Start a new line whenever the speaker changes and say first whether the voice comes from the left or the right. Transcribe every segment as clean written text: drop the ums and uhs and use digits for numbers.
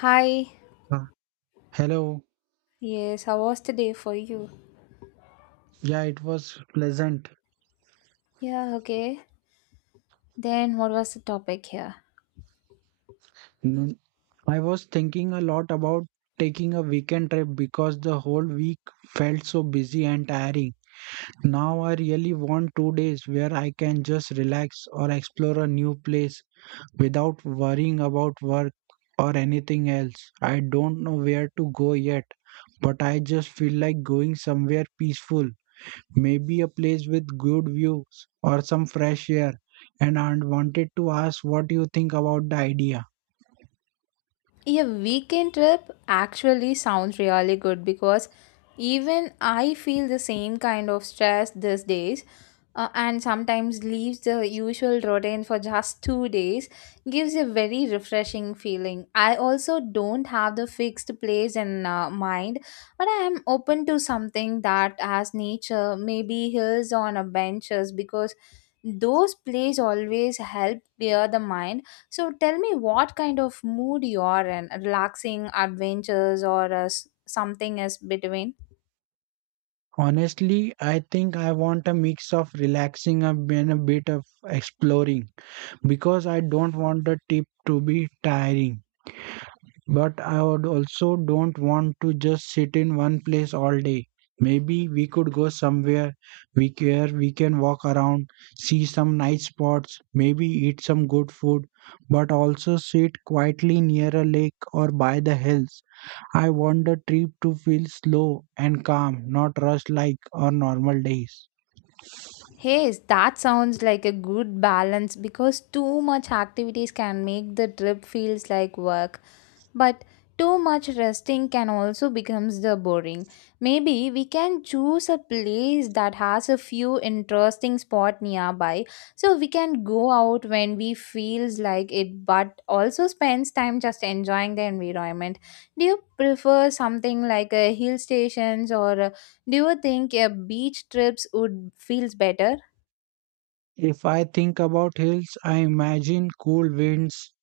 left: Hi.
right: Uh, Hello.
left: Yes, how was the day for you?
right: Yeah, it was pleasant.
left: Yeah, okay. Then what was the topic here?
right: Mm, I was thinking a lot about taking a weekend trip because the whole week felt so busy and tiring. Now I really want 2 days where I can just relax or explore a new place without worrying about work or anything else. I don't know where to go yet, but I just feel like going somewhere peaceful, maybe a place with good views or some fresh air, and I wanted to ask what you think about the idea.
left: A weekend trip actually sounds really good because even I feel the same kind of stress these days. And sometimes leaves the usual routine for just 2 days gives a very refreshing feeling. I also don't have the fixed place in mind, but I am open to something that has nature, maybe hills on a benches because those places always help clear the mind. So tell me what kind of mood you are in, relaxing, adventures, or something is between?
right: Honestly, I think I want a mix of relaxing and a bit of exploring because I don't want the trip to be tiring. But I would also don't want to just sit in one place all day. Maybe we could go somewhere we can walk around, see some nice spots, maybe eat some good food, but also sit quietly near a lake or by the hills. I want the trip to feel slow and calm, not rushed like our normal days.
left: Hey, that sounds like a good balance because too much activities can make the trip feels like work, but too much resting can also becomes the boring. Maybe we can choose a place that has a few interesting spot nearby so we can go out when we feels like it but also spends time just enjoying the environment. Do you prefer something like a hill stations, or do you think a beach trips would feels better?
right: If I think about hills, I imagine cool winds,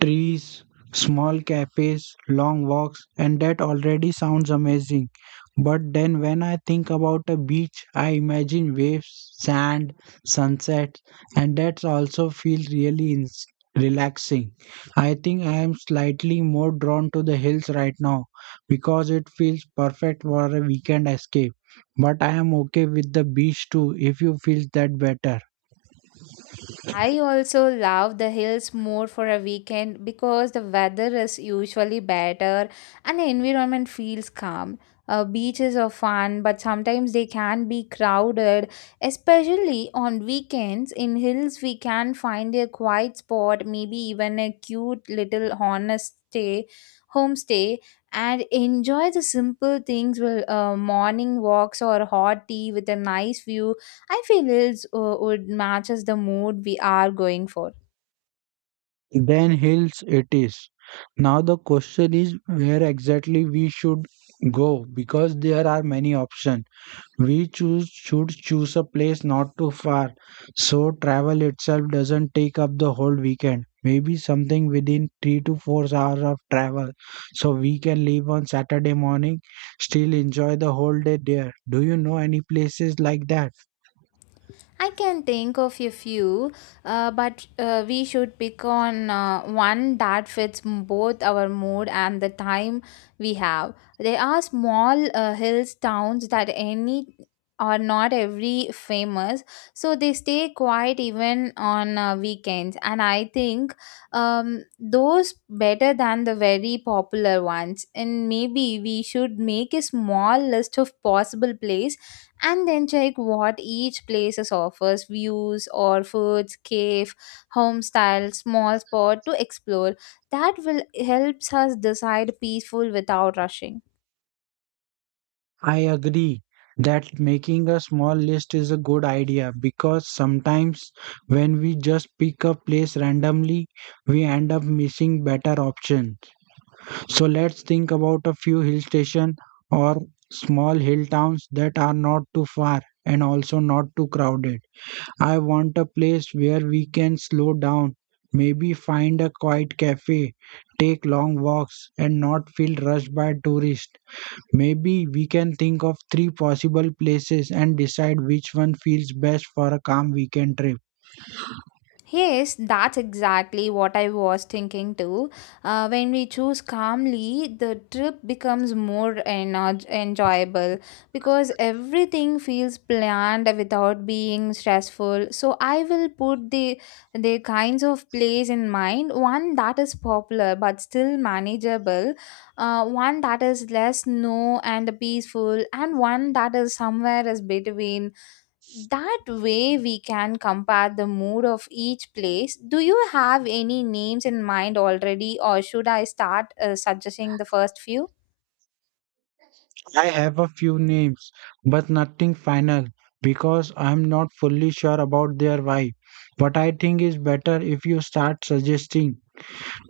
right: trees, small cafes, long walks, and that already sounds amazing. But then when I think about a beach, I imagine waves, sand, sunsets, and that's also feels really relaxing. I think I am slightly more drawn to the hills right now because it feels perfect for a weekend escape. But I am okay with the beach too if you feel that better.
left: I also love the hills more for a weekend because the weather is usually better and the environment feels calm. Beaches are fun, but sometimes they can be crowded, especially on weekends. In hills, we can find a quiet spot, maybe even a cute little homestay, homestay, and enjoy the simple things with morning walks or hot tea with a nice view. I feel reels would matches the mood we are going for.
right: Then hills it is. Now the question is where exactly we should go because there are many options. We choose should choose a place not too far so travel itself doesn't take up the whole weekend. Maybe something within 3 to 4 hours of travel so we can leave on Saturday morning, still enjoy the whole day there. Do you know any places like that?
left: I can think of a few, but we should pick on one that fits both our mood and the time we have. There are small hills towns that any or not every famous, so they stay quiet even on weekends. And I think those better than the very popular ones. And maybe we should make a small list of possible places and then check what each places offers views or foods cave home style small spot to explore that will helps us decide peaceful without rushing.
right: I agree that making a small list is a good idea because sometimes when we just pick a place randomly, we end up missing better options. So let's think about a few hill stations or small hill towns that are not too far and also not too crowded. I want a place where we can slow down, maybe find a quiet cafe, take long walks, and not feel rushed by tourists. Maybe we can think of three possible places and decide which one feels best for a calm weekend trip.
left: Yes, that's exactly what I was thinking too. When we choose calmly, the trip becomes more enjoyable because everything feels planned without being stressful. So I will put the kinds of place in mind. One that is popular but still manageable, one that is less snow and peaceful, and one that is somewhere is between. That way we can compare the mood of each place. Do you have any names in mind already, or should I start suggesting the first few?
right: I have a few names, but nothing final because I'm not fully sure about their vibe. But I think it's better if you start suggesting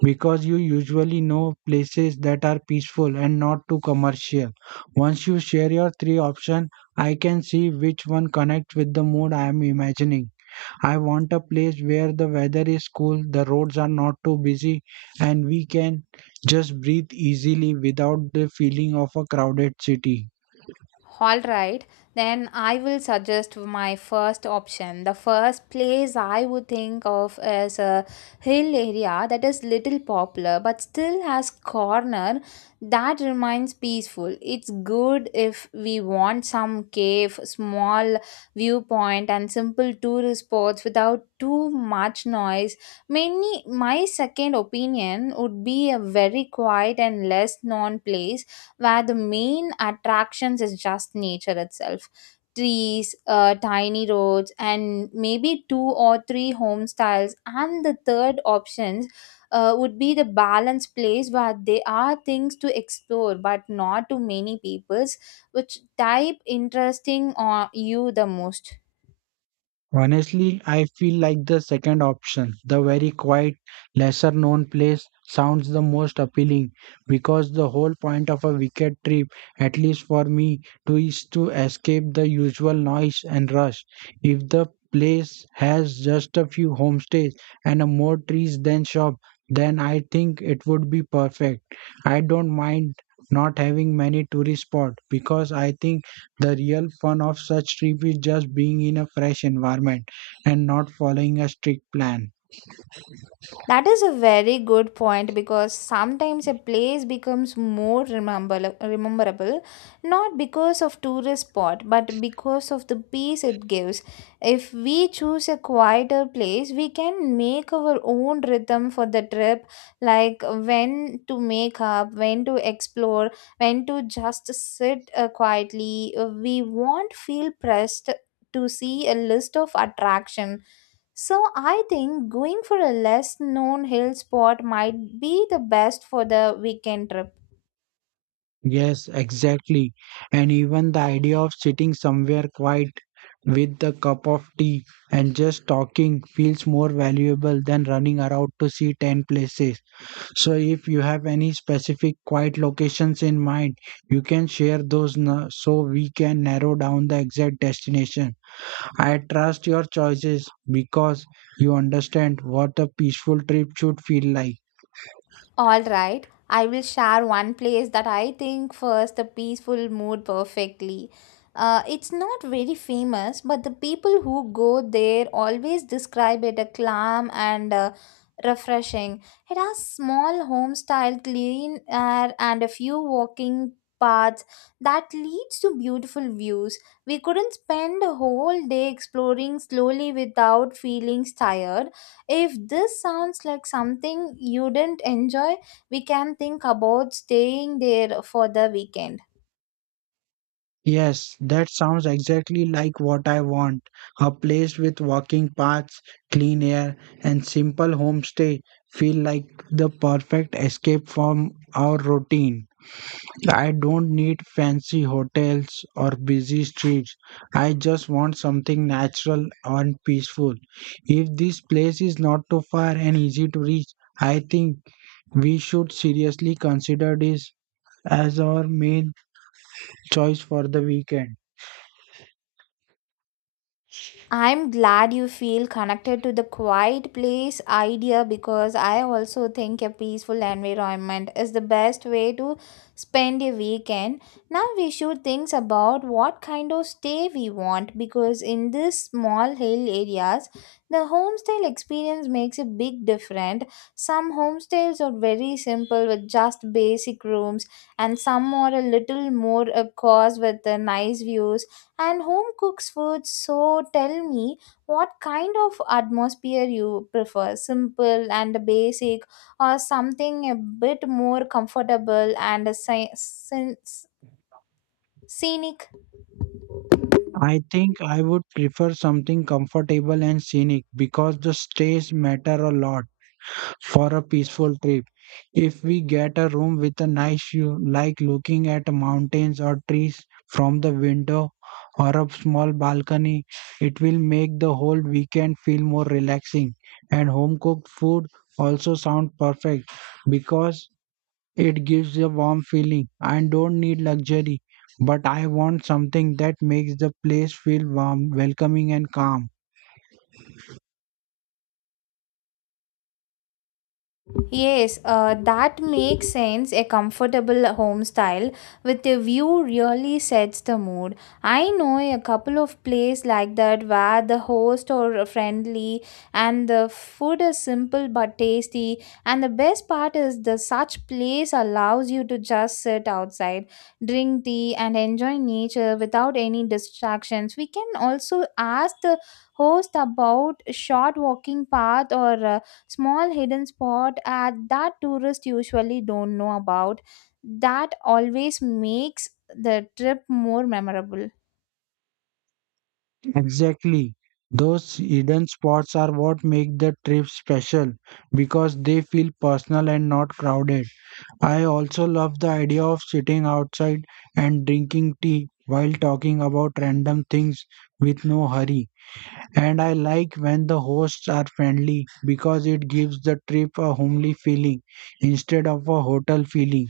right: because you usually know places that are peaceful and not too commercial. Once you share your three options, I can see which one connects with the mood I am imagining. I want a place where the weather is cool, the roads are not too busy, and we can just breathe easily without the feeling of a crowded city.
left: All right, then I will suggest my first option. The first place I would think of is a hill area that is little popular but still has corner that remains peaceful. It's good if we want some cave, small viewpoint and simple tourist spots without too much noise. Mainly my second opinion would be a very quiet and less known place where the main attractions is just nature itself, trees, tiny roads and maybe two or three home styles, and the third options would be the balanced place where there are things to explore but not too many people's. Which type interesting on you the most?
right: Honestly, I feel like the second option, the very quiet, lesser known place, sounds the most appealing because the whole point of a weekend trip, at least for me, to escape the usual noise and rush. If the place has just a few homestays and a more trees than shop, then I think it would be perfect. I don't mind not having many tourist spots because I think the real fun of such trip is just being in a fresh environment and not following a strict plan.
left: That is a very good point because sometimes a place becomes more rememberable not because of tourist spot but because of the peace it gives. If we choose a quieter place, we can make our own rhythm for the trip, like when to make up, when to explore, when to just sit quietly. We won't feel pressed to see a list of attraction, so I think going for a less known hill spot might be the best for the weekend trip.
right: Yes, exactly. And even the idea of sitting somewhere quiet with the cup of tea and just talking feels more valuable than running around to see 10 places. So, if you have any specific quiet locations in mind, you can share those so we can narrow down the exact destination. I trust your choices because you understand what a peaceful trip should feel like.
left: All right, I will share one place that I think fits the peaceful mood perfectly. It's not very famous, but the people who go there always describe it as calm and refreshing. It has small home style, clean air, and a few walking paths that leads to beautiful views. We couldn't spend a whole day exploring slowly without feeling tired. If this sounds like something you didn't enjoy, we can think about staying there for the weekend.
right: Yes, that sounds exactly like what I want. A place with walking paths, clean air, and simple homestay feel like the perfect escape from our routine. I don't need fancy hotels or busy streets. I just want something natural and peaceful. If this place is not too far and easy to reach, I think we should seriously consider this as our main choice for the weekend.
left: I'm glad you feel connected to the quiet place idea because I also think a peaceful environment is the best way to spend a weekend. Now we should think about what kind of stay we want because in these small hill areas, the homestyle experience makes a big difference. Some homestays are very simple with just basic rooms and some are a little more coarse with the nice views and home cooks food. So tell me what kind of atmosphere you prefer, simple and basic, or something a bit more comfortable and a scenic.
right: I think I would prefer something comfortable and scenic because the stays matter a lot for a peaceful trip. If we get a room with a nice view, like looking at mountains or trees from the window or a small balcony, it will make the whole weekend feel more relaxing. And home cooked food also sound perfect because it gives a warm feeling. I don't need luxury, but I want something that makes the place feel warm, welcoming, and calm.
left: Yes, that makes sense. A comfortable home style with a view really sets the mood. I know a couple of places like that where the host are friendly and the food is simple but tasty. And the best part is the such place allows you to just sit outside, drink tea, and enjoy nature without any distractions. We can also ask the host about short walking path or small hidden spot at that tourists usually don't know about, that always makes the trip more memorable.
right: Exactly. Those hidden spots are what make the trip special because they feel personal and not crowded. I also love the idea of sitting outside and drinking tea while talking about random things with no hurry. And I like when the hosts are friendly because it gives the trip a homely feeling instead of a hotel feeling.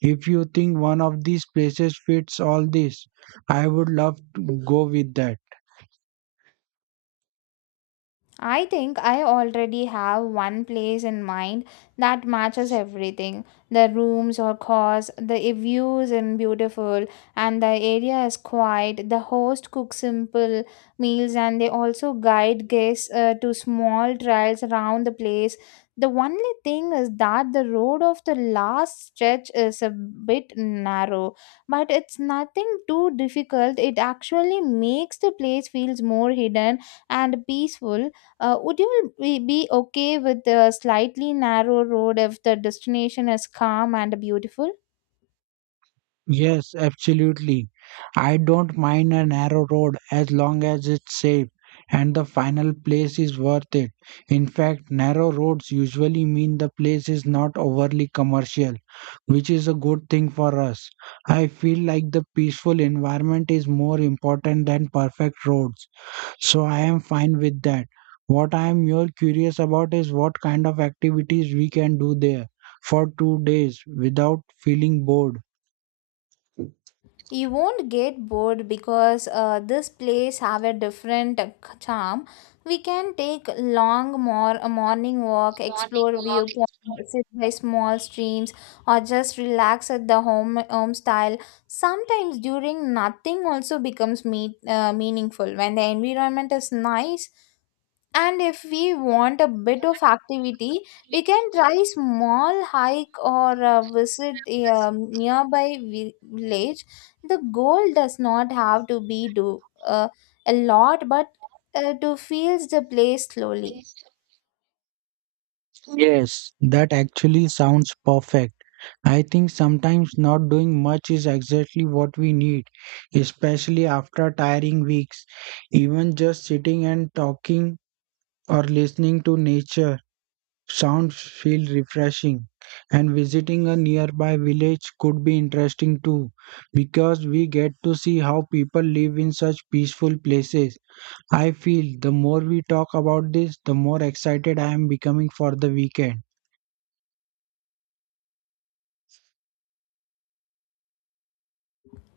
right: If you think one of these places fits all this, I would love to go with that.
left: I think I already have one place in mind that matches everything. The rooms or cars, the views and beautiful, and the area is quiet. The host cooks simple meals and they also guide guests to small trails around the place. The only thing is that the road of the last stretch is a bit narrow, but it's nothing too difficult. It actually makes the place feels more hidden and peaceful. Would you be okay with a slightly narrow road if the destination is calm and beautiful?
right: Yes, absolutely. I don't mind a narrow road as long as it's safe and the final place is worth it. In fact, narrow roads usually mean the place is not overly commercial, which is a good thing for us. I feel like the peaceful environment is more important than perfect roads, so I am fine with that. What I am more curious about is what kind of activities we can do there for 2 days without feeling bored.
left: You won't get bored because this place have a different charm. We can take long more a morning walk, explore viewpoint, sit by small streams, or just relax at the home style. Sometimes during nothing also becomes meaningful when the environment is nice. And if we want a bit of activity, we can try small hike or visit a nearby village. The goal does not have to be do a lot, but to feel the place slowly.
right: Yes, that actually sounds perfect. I think sometimes not doing much is exactly what we need, especially after tiring weeks. Even just sitting and talking or listening to nature sounds feel refreshing. And visiting a nearby village could be interesting too, because we get to see how people live in such peaceful places. I feel the more we talk about this, the more excited I am becoming for the weekend.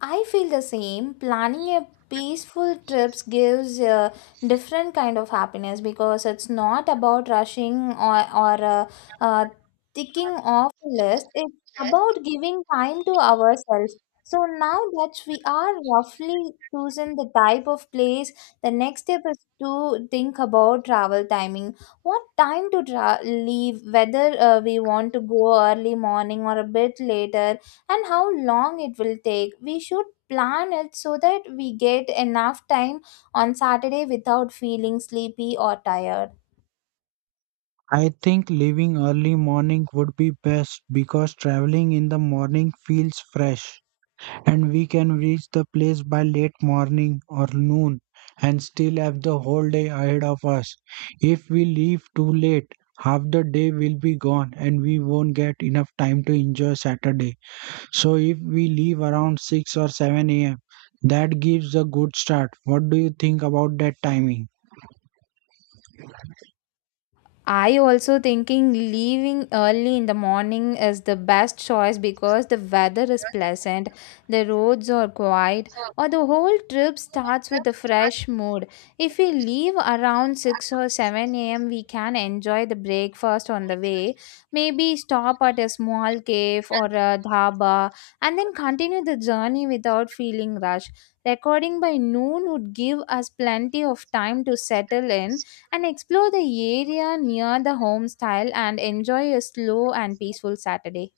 left: I feel the same. Planning a peaceful trips gives a different kind of happiness because it's not about rushing or uh, ticking off a list. It's about giving time to ourselves. So now that we are roughly chosen the type of place, the next step is to think about travel timing. What time to leave? Whether we want to go early morning or a bit later, and how long it will take. We should plan it so that we get enough time on Saturday without feeling sleepy or tired.
right: I think leaving early morning would be best because traveling in the morning feels fresh and we can reach the place by late morning or noon and still have the whole day ahead of us. If we leave too late, half the day will be gone and we won't get enough time to enjoy Saturday. So if we leave around 6 or 7 a.m., that gives a good start. What do you think about that timing?
left: I also thinking leaving early in the morning is the best choice because the weather is pleasant, the roads are quiet, or the whole trip starts with a fresh mood. If we leave around 6 or 7 a.m., we can enjoy the breakfast on the way, maybe stop at a small cave or a dhaba, and then continue the journey without feeling rushed. Recording by noon would give us plenty of time to settle in and explore the area near the home style and enjoy a slow and peaceful Saturday.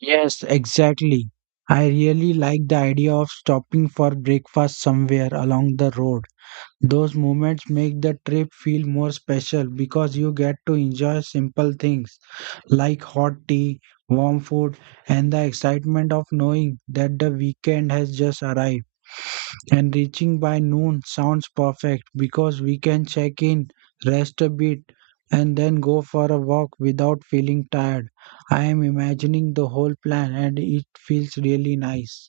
right: Yes, exactly. I really like the idea of stopping for breakfast somewhere along the road. Those moments make the trip feel more special because you get to enjoy simple things like hot tea, warm food, and the excitement of knowing that the weekend has just arrived. And reaching by noon sounds perfect because we can check in, rest a bit, and then go for a walk without feeling tired. I am imagining the whole plan and it feels really nice.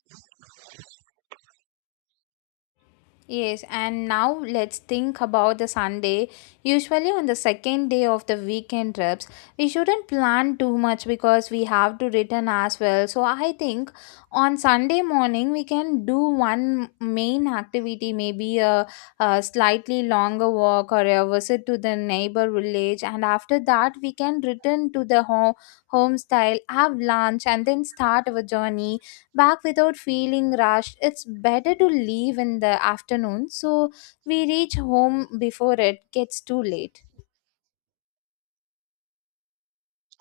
left: Yes, and now let's think about the Sunday. Usually, on the second day of the weekend trips, we shouldn't plan too much because we have to return as well. So, I think on Sunday morning, we can do one main activity, maybe a slightly longer walk or a visit to the neighbor village. And after that, we can return to the home, home style, have lunch, and then start our journey back without feeling rushed. It's better to leave in the afternoon so we reach home before it gets too late.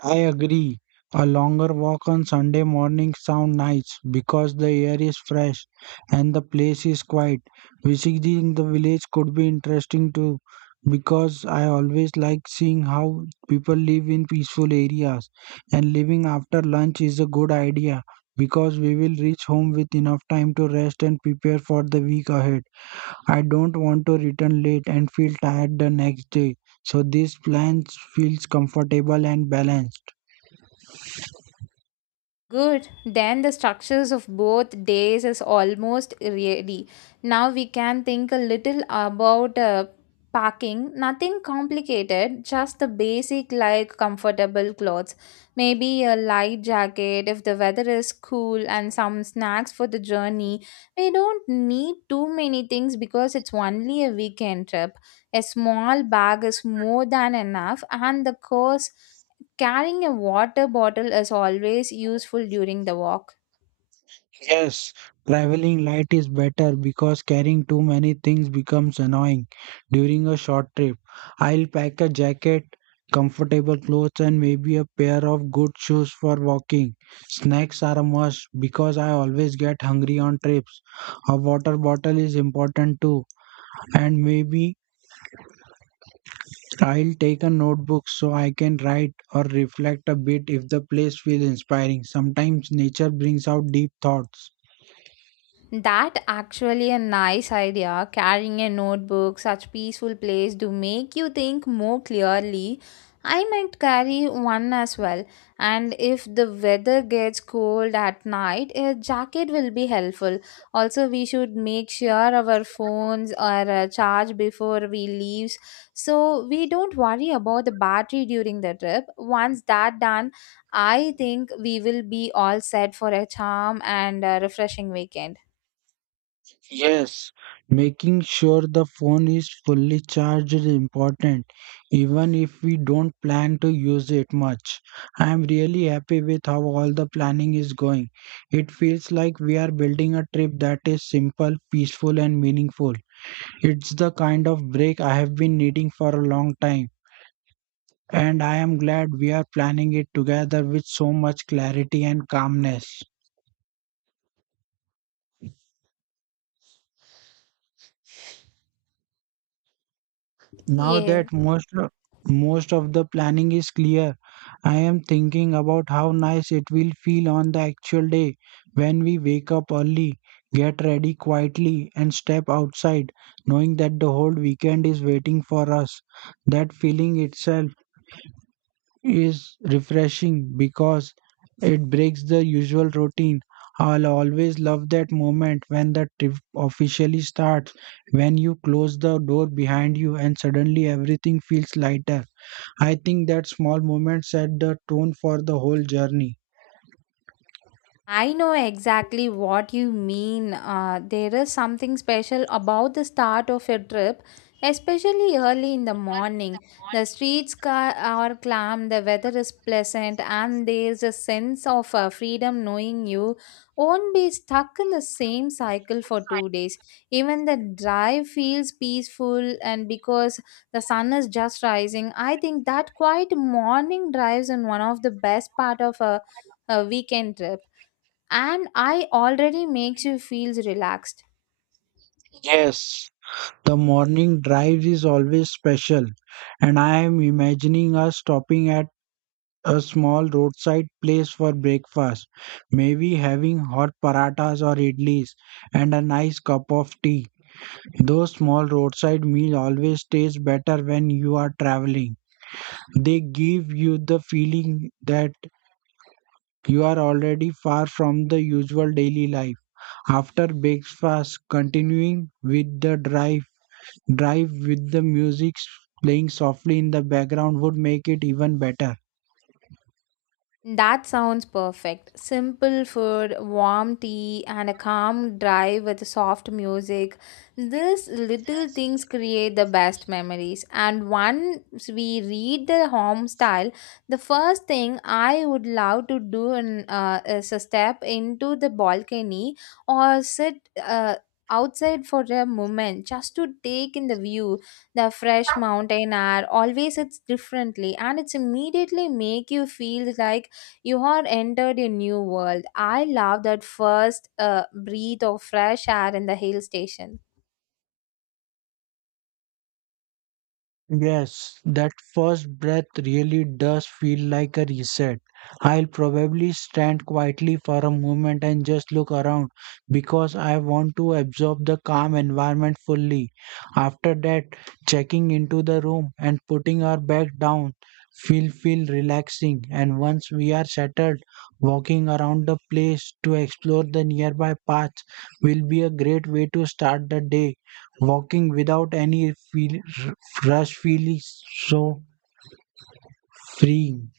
right: I agree. A longer walk on Sunday morning sound nice because the air is fresh and the place is quiet. Visiting the village could be interesting too because I always like seeing how people live in peaceful areas, and living after lunch is a good idea because we will reach home with enough time to rest and prepare for the week ahead. I don't want to return late and feel tired the next day. So this plan feels comfortable and balanced.
left: Good. Then the structures of both days is almost ready. Now we can think a little about packing. Nothing complicated, just the basic like comfortable clothes. Maybe a light jacket if the weather is cool and some snacks for the journey. We don't need too many things because it's only a weekend trip. A small bag is more than enough, and the course carrying a water bottle is always useful during the walk.
right: Yes, traveling light is better because carrying too many things becomes annoying during a short trip. I'll pack a jacket, comfortable clothes, and maybe a pair of good shoes for walking. Snacks are a must because I always get hungry on trips. A water bottle is important too, and maybe I'll take a notebook so I can write or reflect a bit if the place feels inspiring. Sometimes nature brings out deep thoughts.
left: That actually a nice idea. Carrying a notebook, such peaceful place to make you think more clearly. I might carry one as well. And if the weather gets cold at night, a jacket will be helpful. Also, we should make sure our phones are charged before we leave, so we don't worry about the battery during the trip. Once that done, I think we will be all set for a charm and refreshing weekend.
right: Yes, making sure the phone is fully charged is important, even if we don't plan to use it much. I am really happy with how all the planning is going. It feels like we are building a trip that is simple, peaceful, and meaningful. It's the kind of break I have been needing for a long time, and I am glad we are planning it together with so much clarity and calmness. Now
left: Yeah,
right: that most of the planning is clear, I am thinking about how nice it will feel on the actual day when we wake up early, get ready quietly, and step outside, knowing that the whole weekend is waiting for us. That feeling itself is refreshing because it breaks the usual routine. I'll always love that moment when the trip officially starts, when you close the door behind you and suddenly everything feels lighter. I think that small moment set the tone for the whole journey.
left: I know exactly what you mean. There is something special about the start of a trip, especially early in the morning. The streets are calm, the weather is pleasant, and there's a sense of freedom knowing you won't be stuck in the same cycle for 2 days. Even the drive feels peaceful, and because the sun is just rising, I think that quiet morning drives in one of the best part of a weekend trip and I already makes you feels relaxed.
right: Yes, the morning drive is always special, and I am imagining us stopping at a small roadside place for breakfast, maybe having hot paratas or idlis and a nice cup of tea. Those small roadside meals always taste better when you are traveling. They give you the feeling that you are already far from the usual daily life. After breakfast, continuing with the drive with the music playing softly in the background would make it even better.
left: That sounds perfect. Simple food, warm tea, and a calm drive with soft music. These little things create the best memories. And once we read the home style, the first thing I would love to do in, is a step into the balcony or sit. Outside for a moment just to take in the view, the fresh mountain air always it's differently and it's immediately make you feel like you are entered a new world. I love that first breath of fresh air in the hill station.
right: Yes, that first breath really does feel like a reset. I'll probably stand quietly for a moment and just look around because I want to absorb the calm environment fully. After that, checking into the room and putting our bag down feel relaxing, and once we are settled, walking around the place to explore the nearby paths will be a great way to start the day, walking without any feel rush feels so freeing.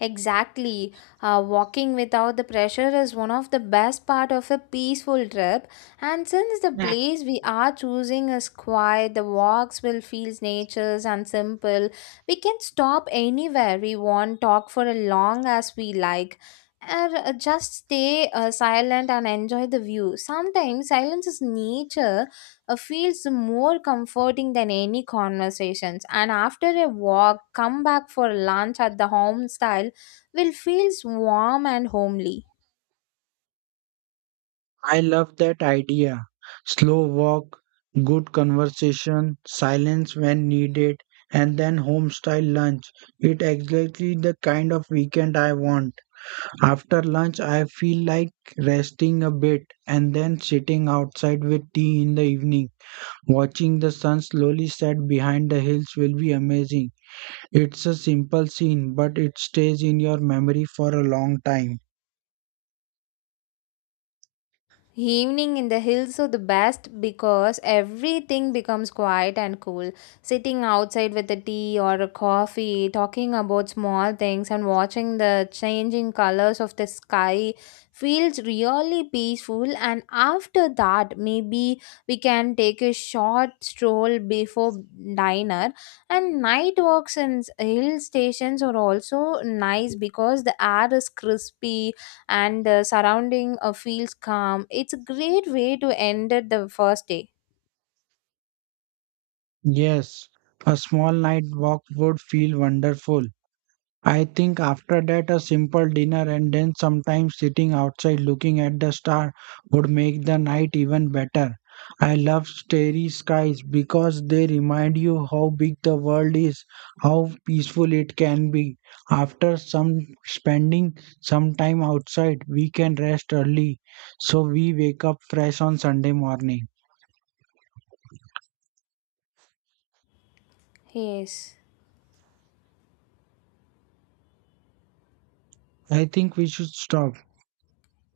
left: Exactly. Walking without the pressure is one of the best part of a peaceful trip. And since the place we are choosing is quiet, the walks will feel nature's and simple. We can stop anywhere we want, talk for as long as we like, or just stay silent and enjoy the view. Sometimes silence is nature feels more comforting than any conversations. And after a walk, come back for lunch at the home style will feel warm and homely.
right: I love that idea. Slow walk, good conversation, silence when needed, and then home style lunch. It exactly the kind of weekend I want. After lunch I feel like resting a bit and then sitting outside with tea in the evening. Watching the sun slowly set behind the hills will be amazing. It's a simple scene but it stays in your memory for a long time.
left: Evening in the hills are the best because everything becomes quiet and cool. Sitting outside with a tea or a coffee, talking about small things and watching the changing colors of the sky feels really peaceful, and after that maybe we can take a short stroll before dinner. And night walks in hill stations are also nice because the air is crispy and the surrounding feels calm. It's a great way to end it the first day.
right: Yes, a small night walk would feel wonderful. I think after that, a simple dinner and then sometimes sitting outside looking at the star would make the night even better. I love starry skies because they remind you how big the world is, how peaceful it can be. After some spending some time outside, we can rest early so we wake up fresh on Sunday morning.
left: Yes.
right: I think we should stop.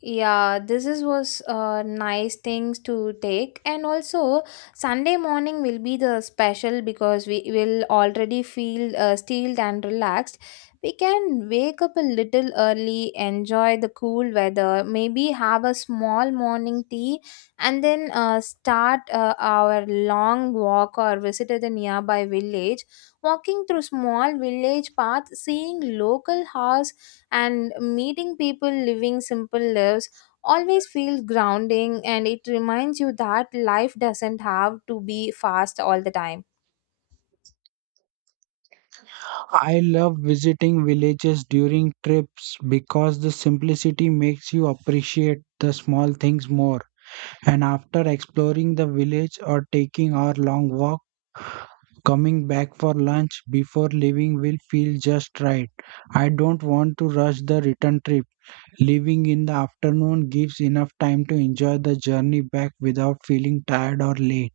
left: Yeah, this is was nice things to take, and also Sunday morning will be the special because we will already feel steeled and relaxed. We can wake up a little early, enjoy the cool weather, maybe have a small morning tea, and then start our long walk or visit the nearby village. Walking through small village paths, seeing local house and meeting people living simple lives always feels grounding, and it reminds you that life doesn't have to be fast all the time.
right: I love visiting villages during trips because the simplicity makes you appreciate the small things more. And after exploring the village or taking our long walk, coming back for lunch before leaving will feel just right. I don't want to rush the return trip. Leaving in the afternoon gives enough time to enjoy the journey back without feeling tired or late.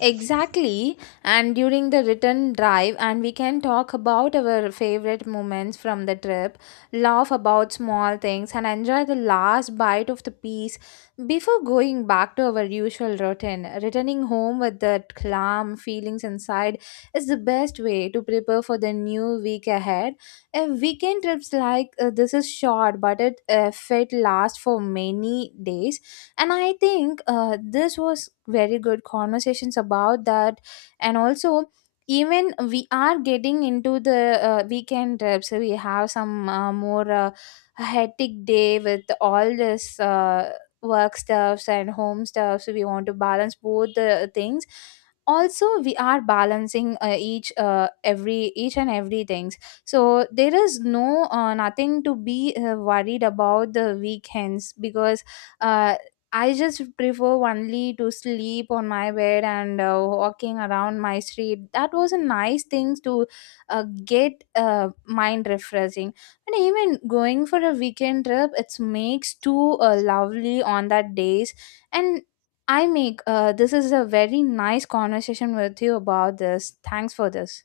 left: Exactly. And during the return drive, and we can talk about our favorite moments from the trip, laugh about small things, and enjoy the last bite of the piece before going back to our usual routine. Returning home with the calm feelings inside is the best way to prepare for the new week ahead. A weekend trips like this is short, but it fit last for many days, and I think this was very good conversations about that. And also even we are getting into the weekend trips, we have some more hectic day with all this work stuffs and home stuffs, we want to balance both the things. Also we are balancing each every each and every things, so there is no nothing to be worried about the weekends because uh, I just prefer only to sleep on my bed and walking around my street. That was a nice thing to get mind refreshing. And even going for a weekend trip, it makes too lovely on that days. And I make this is a very nice conversation with you about this. Thanks for this.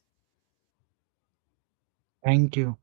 right: Thank you.